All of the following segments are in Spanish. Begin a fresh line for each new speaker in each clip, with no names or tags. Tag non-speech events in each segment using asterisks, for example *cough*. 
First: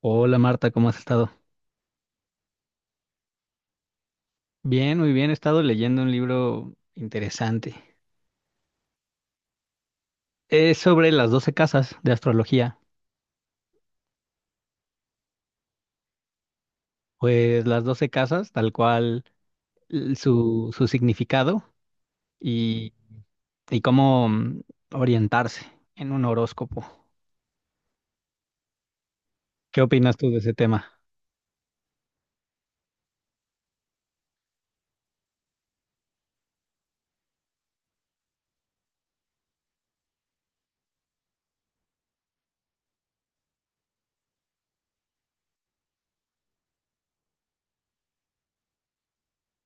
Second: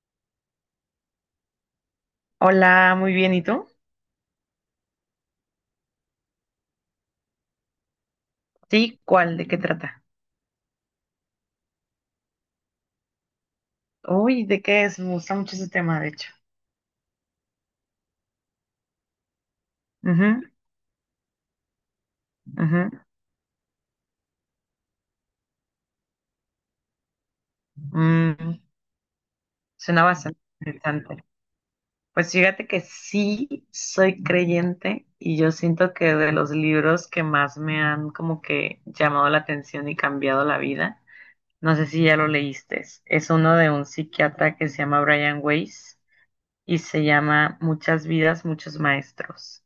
Hola Marta, ¿cómo has estado?
Hola, muy bien, ¿y tú?
Bien, muy bien. He estado leyendo un libro interesante.
Sí, ¿cuál? ¿De qué trata?
Es sobre las doce casas de astrología.
Uy, ¿de qué es? Me gusta mucho ese tema, de hecho.
Pues las doce casas, tal cual
Ujú,
su significado
ujú.
y, y cómo orientarse en un horóscopo.
Mm,
¿Qué
Suena
opinas tú de
bastante
ese tema?
interesante. Pues fíjate que sí soy creyente y yo siento que de los libros que más me han como que llamado la atención y cambiado la vida, no sé si ya lo leíste, es uno de un psiquiatra que se llama Brian Weiss y se llama Muchas vidas, muchos maestros.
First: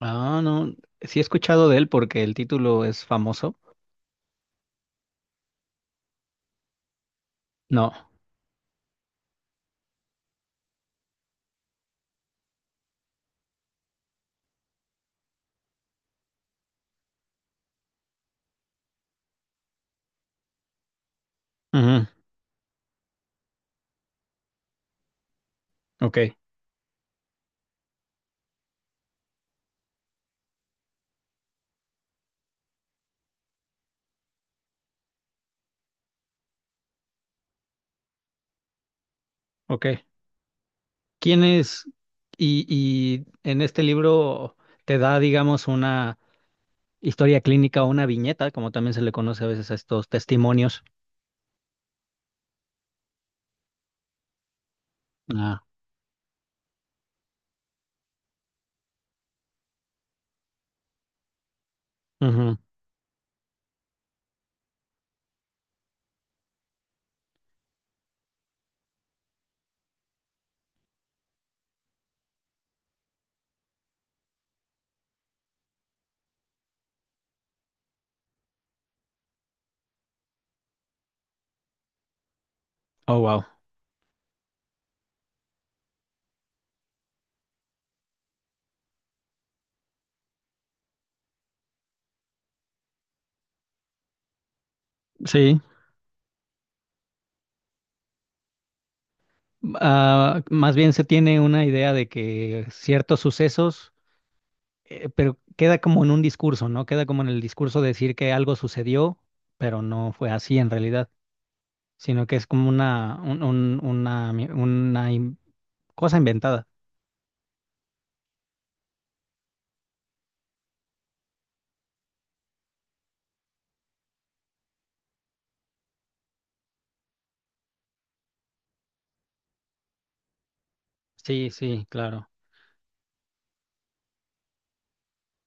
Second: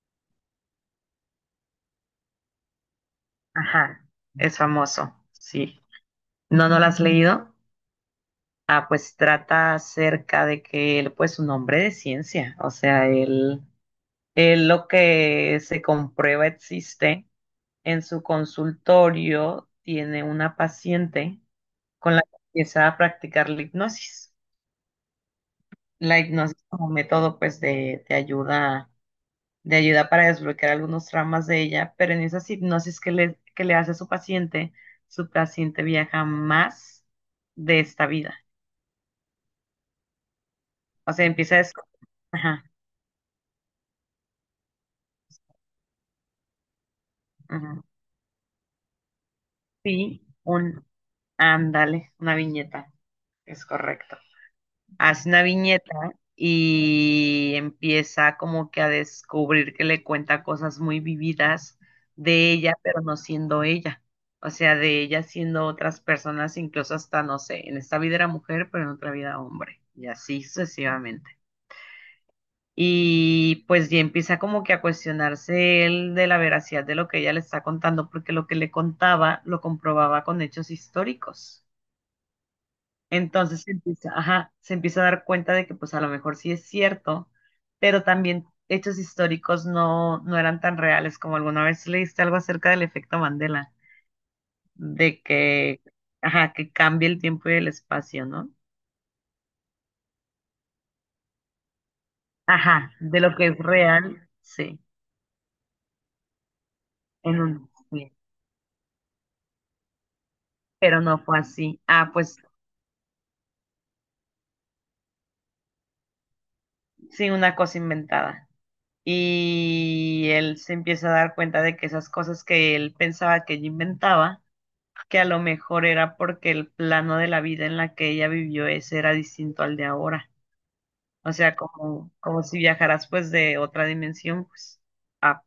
Ah, no. Sí he escuchado de él porque el título es famoso.
Ajá, es famoso, sí. No, no la has leído.
No.
Ah, pues trata acerca de que él, pues, un hombre de ciencia, o sea, él lo que se comprueba existe. En su consultorio tiene una paciente
Ujú,
con la que empieza a practicar la hipnosis.
ok,
La hipnosis como método, pues, de ayuda, de ayuda para desbloquear algunos traumas de ella, pero en esas hipnosis que le hace a su paciente viaja más de esta vida.
ok.
O sea,
¿Quién
empieza a
es?
descubrir.
Y en este libro te da, digamos, una historia clínica
Ujú.
o una viñeta, como también se le conoce a veces a estos
Sí,
testimonios.
un, ándale, una viñeta, es correcto. Hace una
Ah,
viñeta y empieza como que a descubrir que le cuenta cosas muy vividas de
ujú.
ella, pero no siendo ella. O sea, de ella siendo otras personas, incluso hasta, no sé, en esta vida era mujer, pero en otra vida hombre. Y así sucesivamente. Y pues ya empieza como que a cuestionarse él de la veracidad de lo que ella le está contando, porque lo que le contaba lo comprobaba con hechos históricos.
Oh, wow.
Entonces se empieza, ajá, se empieza a dar cuenta de que pues a lo mejor sí es cierto, pero también hechos históricos no eran tan reales como alguna vez leíste algo acerca del efecto Mandela, de
Sí.
que, ajá, que cambia el tiempo y el espacio, ¿no?
Ah, más bien se tiene una idea de que
Ajá, de
ciertos
lo que es
sucesos,
real, sí,
pero queda como en un discurso, ¿no? Queda como en
en
el
un,
discurso de
sí,
decir que algo sucedió, pero no fue así en
pero
realidad,
no fue así. Ah,
sino que
pues
es como una, un- una, mi- una in- cosa inventada.
sí, una cosa inventada. Y él se empieza a dar cuenta de que esas cosas que él pensaba que ella inventaba, que a lo mejor era porque el plano de la vida en la que ella vivió ese era distinto al de ahora. O
Sí,
sea,
sí,
como,
claro.
como si viajaras pues de otra dimensión, pues. Ah.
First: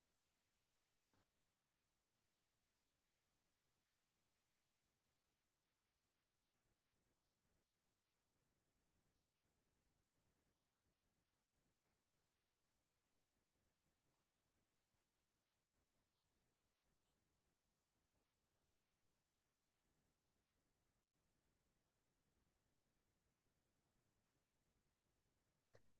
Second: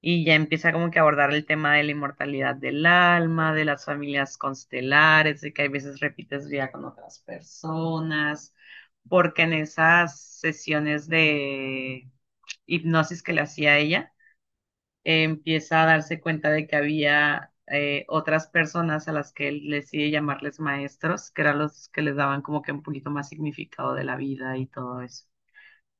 Y ya empieza como que a abordar el tema de la inmortalidad del alma, de las familias constelares, de que hay veces repites vida con otras personas, porque en esas sesiones de hipnosis que le hacía a ella, empieza a darse cuenta de que había otras personas a las que él decide llamarles maestros, que eran los que les daban como que un poquito más significado de la vida y todo eso.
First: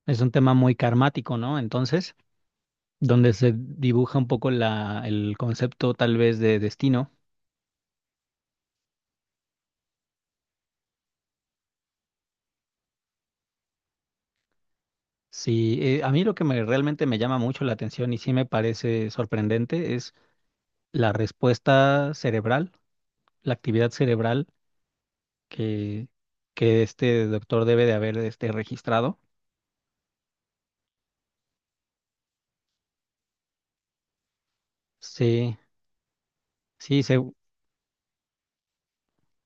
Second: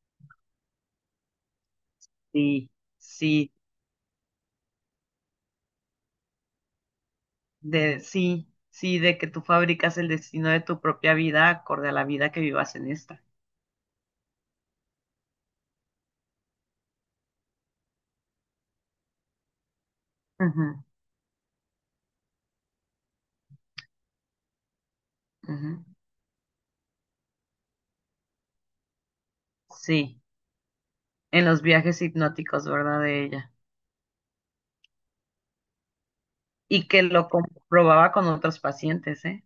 Es un tema muy karmático, ¿no? Entonces
Sí,
donde
sí,
se dibuja un poco el concepto tal vez de destino.
de sí, sí, de que tú fabricas el destino de tu propia vida acorde a la vida que vivas en esta.
Sí, a mí lo que me, realmente me llama mucho la atención y sí me parece sorprendente es
Ujú,
la respuesta cerebral, la actividad cerebral
ujú.
que, que este doctor debe de haber registrado.
Sí, en los viajes hipnóticos, ¿verdad? De ella.
Sí,
Y
sí,
que lo comprobaba con otros pacientes, ¿eh?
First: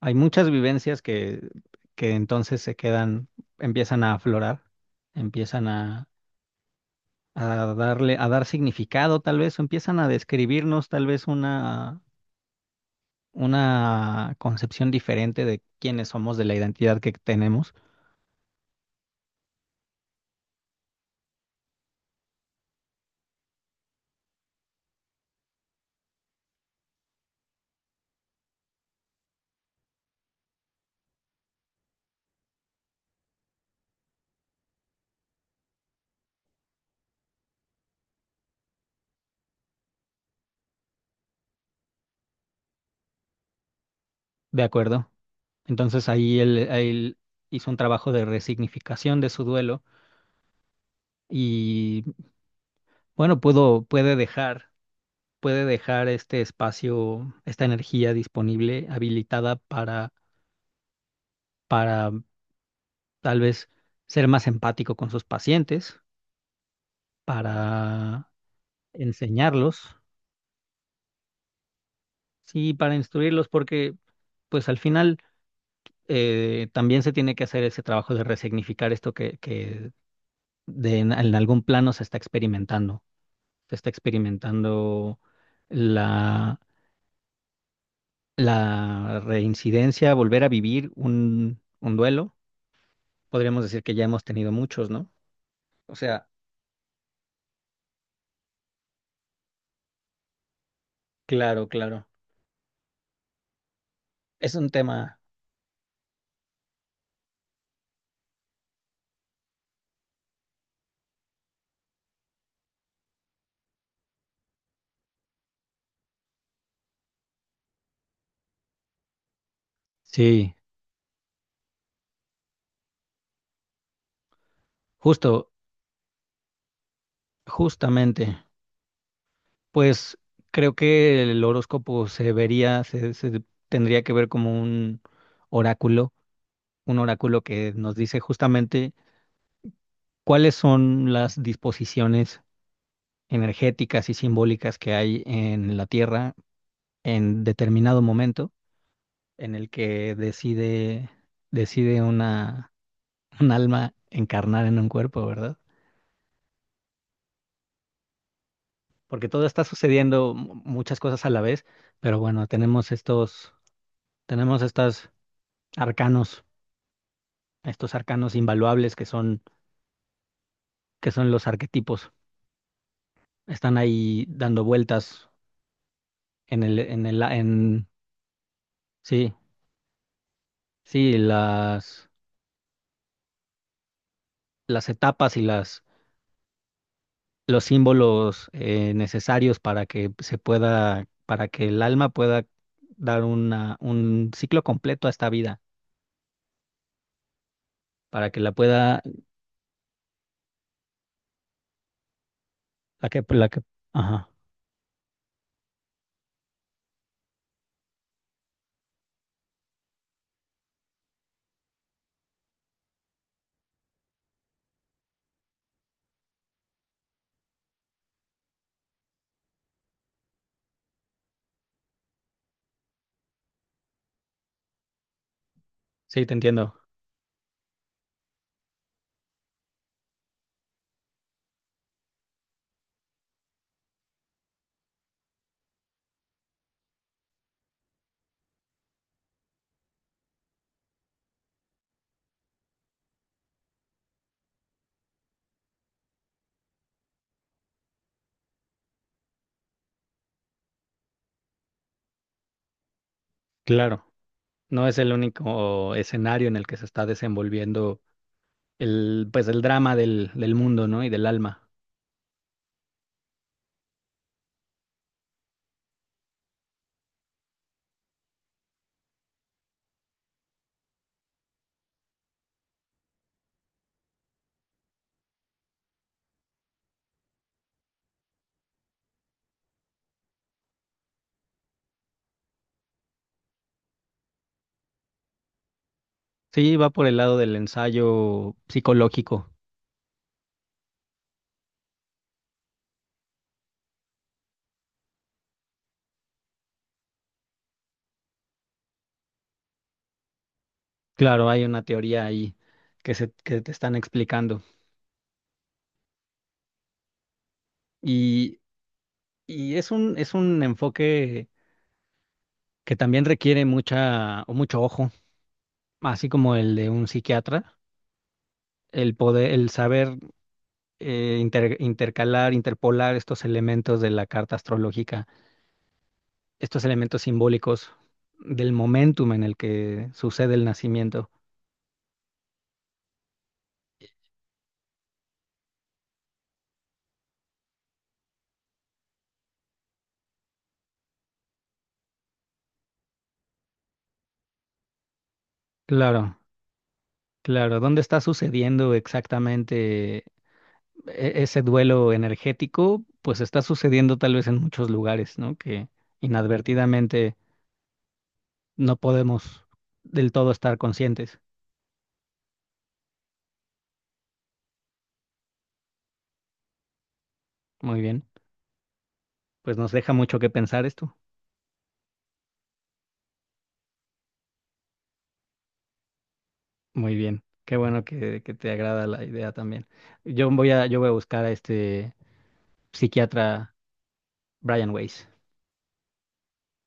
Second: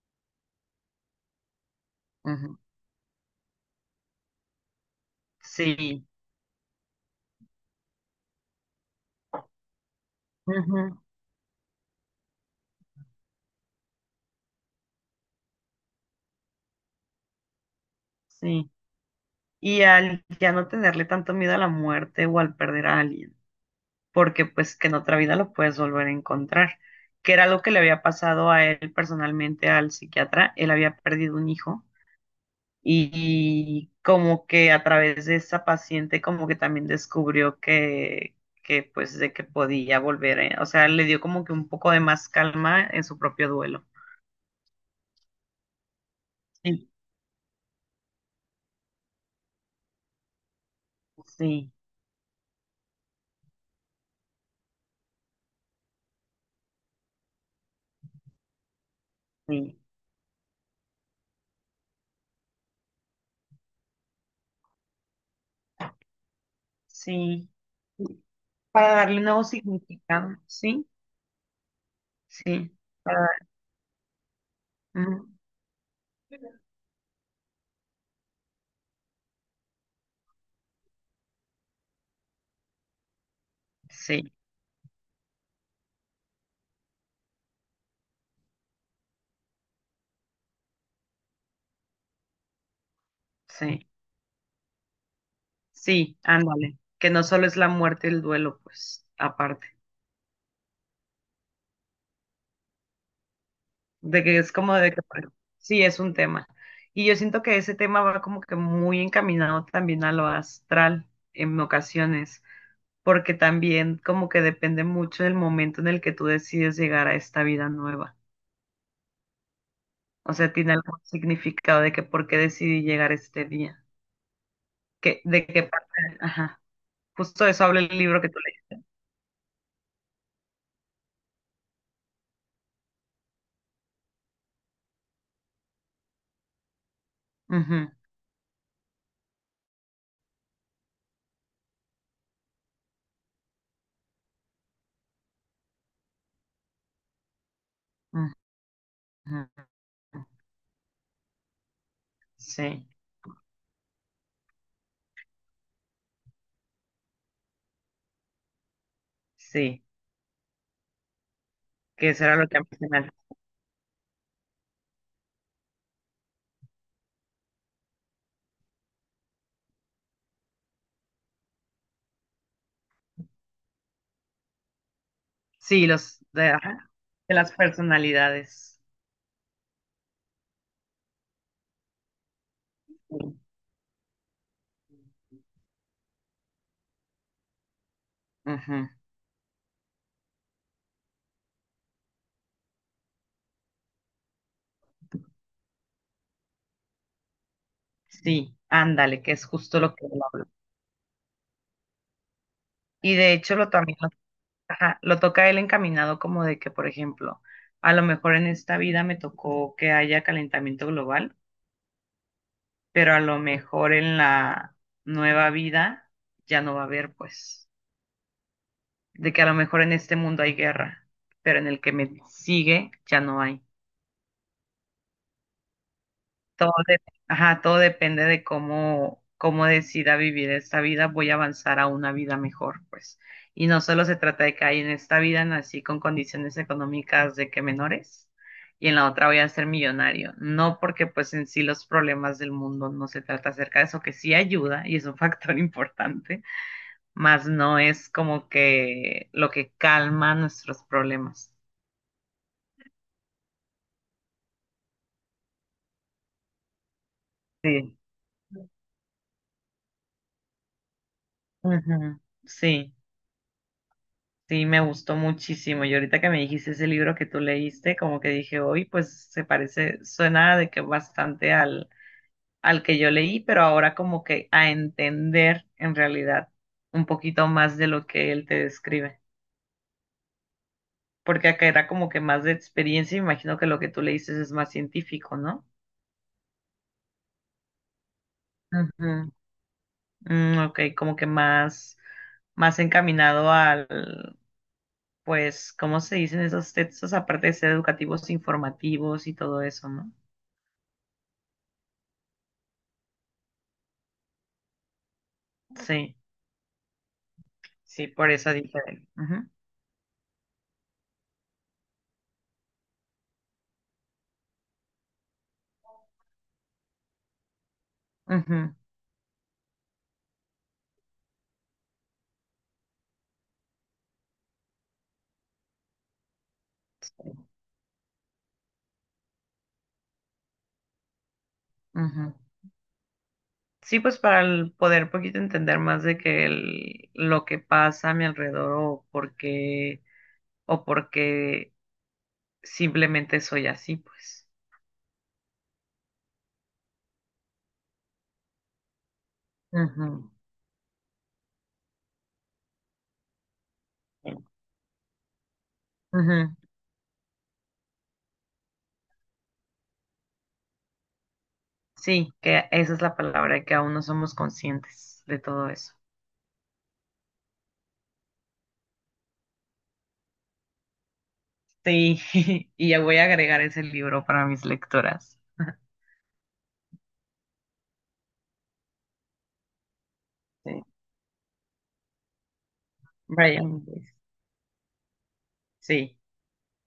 hay muchas vivencias que
Ujú.
entonces se quedan, empiezan a aflorar, empiezan
Sí,
a, a a dar significado tal vez, o empiezan a describirnos
ujú,
tal vez una concepción diferente de quiénes somos, de la identidad que tenemos,
sí. Y al ya no tenerle tanto miedo a la muerte o al perder a alguien, porque pues que en otra vida lo puedes volver a encontrar, que era lo que le había pasado a él personalmente al psiquiatra, él había perdido un hijo y como que a través de esa paciente como que también descubrió que pues de que podía volver, ¿eh? O sea, le dio como que un poco de más calma en su propio duelo.
¿de acuerdo? Entonces ahí
Sí,
él hizo un trabajo de resignificación de su duelo
sí,
y bueno, puede puede dejar este espacio, esta energía disponible, habilitada
sí,
para tal vez ser más empático con sus pacientes,
sí.
para
Para darle un nuevo
enseñarlos,
significado, sí, sí.
sí, para instruirlos, porque pues al final
Mm,
también se tiene que hacer ese trabajo de resignificar esto que de en algún plano se está experimentando. Se está
sí,
experimentando la, la reincidencia, volver a vivir un duelo. Podríamos decir
sí,
que ya hemos tenido muchos, ¿no? O
sí,
sea,
ándale. Que no solo es la muerte y el duelo, pues, aparte.
claro, claro.
De que es
Es un
como de que,
tema.
bueno, sí, es un tema. Y yo siento que ese tema va como que muy encaminado también a lo astral en ocasiones, porque también como que depende mucho del momento en el que tú decides llegar a esta vida nueva. O sea,
Sí,
tiene algún significado de que por qué decidí llegar este día. Que, de
justo,
qué parte, ajá. Justo de eso habla el libro
justamente.
que tú lees.
Pues creo que el horóscopo se tendría que ver como un oráculo, un oráculo que nos dice justamente cuáles son las disposiciones energéticas y simbólicas que hay en la Tierra en determinado
Ujú,
momento en
ajá.
el que decide
Sí,
un alma encarnar en un cuerpo, ¿verdad? Porque todo está
sí,
sucediendo, muchas cosas a la vez,
que
pero
será
bueno,
lo que han mencionado.
tenemos arcanos, estos arcanos invaluables que son los arquetipos. Están ahí dando vueltas
Sí, los de,
en el,
ajá,
en el,
de las
en
personalidades.
sí, sí,
Sí,
las etapas y los símbolos
ujú,
necesarios para que se pueda, para que el alma pueda dar un ciclo completo a esta vida, para que la
sí,
pueda,
ándale, que es justo lo que él habla.
la
Y
que,
de
la
hecho
que,
lo también lo,
ajá,
ajá, lo toca él encaminado como de que, por ejemplo, a lo mejor en esta vida me tocó que haya calentamiento global, pero a lo mejor en la nueva vida ya no va a haber, pues, de que a lo mejor en este mundo hay guerra, pero en el que me sigue ya no hay.
sí, te
Todo,
entiendo,
de- ajá, todo depende de cómo, cómo decida vivir esta vida. Voy a avanzar a una vida mejor, pues. Y no solo se trata de que hay en esta vida nací con condiciones económicas de que menores y en la otra voy a ser millonario. No porque pues en sí los problemas del mundo no se trata acerca de eso, que sí ayuda y es un factor *laughs* importante, más no es como que lo que calma nuestros problemas.
claro, no es el único escenario en el que se está
Sí.
desenvolviendo el, pues el drama del mundo, ¿no? Y del alma.
Ujú, sí. Sí, me gustó muchísimo. Y ahorita que me dijiste ese libro que tú leíste, como que dije, hoy pues se parece, suena de que bastante al, al que yo leí, pero ahora como que a entender en realidad un poquito más de lo que él te describe. Porque acá era como que más de experiencia, y me imagino que lo que tú leíste es más científico, ¿no?
Sí, va por el lado del ensayo
Ujú.
psicológico.
Ok, como que más, más encaminado al, pues, ¿cómo se dicen esos textos? Aparte de ser educativos, informativos y todo eso, ¿no?
Claro, hay una teoría ahí que te están explicando.
Sí, sí, por eso
Y,
dije. Ujú,
y es es un enfoque que también requiere mucha, o mucho ojo, así como el de un psiquiatra,
ujú,
el saber intercalar, interpolar estos elementos de la carta astrológica, estos elementos simbólicos del momentum en el que sucede el nacimiento.
ujú. Sí, pues para el poder poquito entender más de que el- lo que pasa a mi alrededor o por qué simplemente soy así, pues.
Claro, claro. ¿Dónde está sucediendo
Ujú,
exactamente ese duelo energético? Pues está sucediendo
sí,
tal vez en muchos lugares, ¿no? Que
ujú.
inadvertidamente no podemos del todo estar conscientes.
Sí, que esa es la palabra, que aún no somos conscientes de todo eso.
Muy bien, pues nos deja mucho que pensar esto.
Sí, *laughs* y ya voy a agregar ese libro para mis lectoras.
Muy bien, qué bueno que te agrada la idea también.
Sí,
Yo voy a buscar a este psiquiatra
Brian Weiss.
Brian Weiss.
Sí,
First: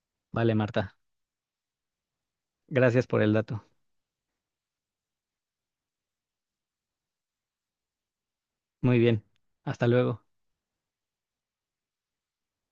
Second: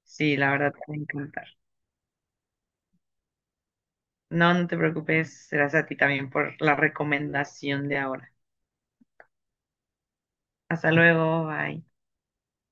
sí, la
Vale,
verdad te va
Marta,
a encantar.
gracias por el dato.
No, no te preocupes, gracias a ti también por la recomendación de ahora.
Muy bien, hasta luego.
Hasta luego, bye.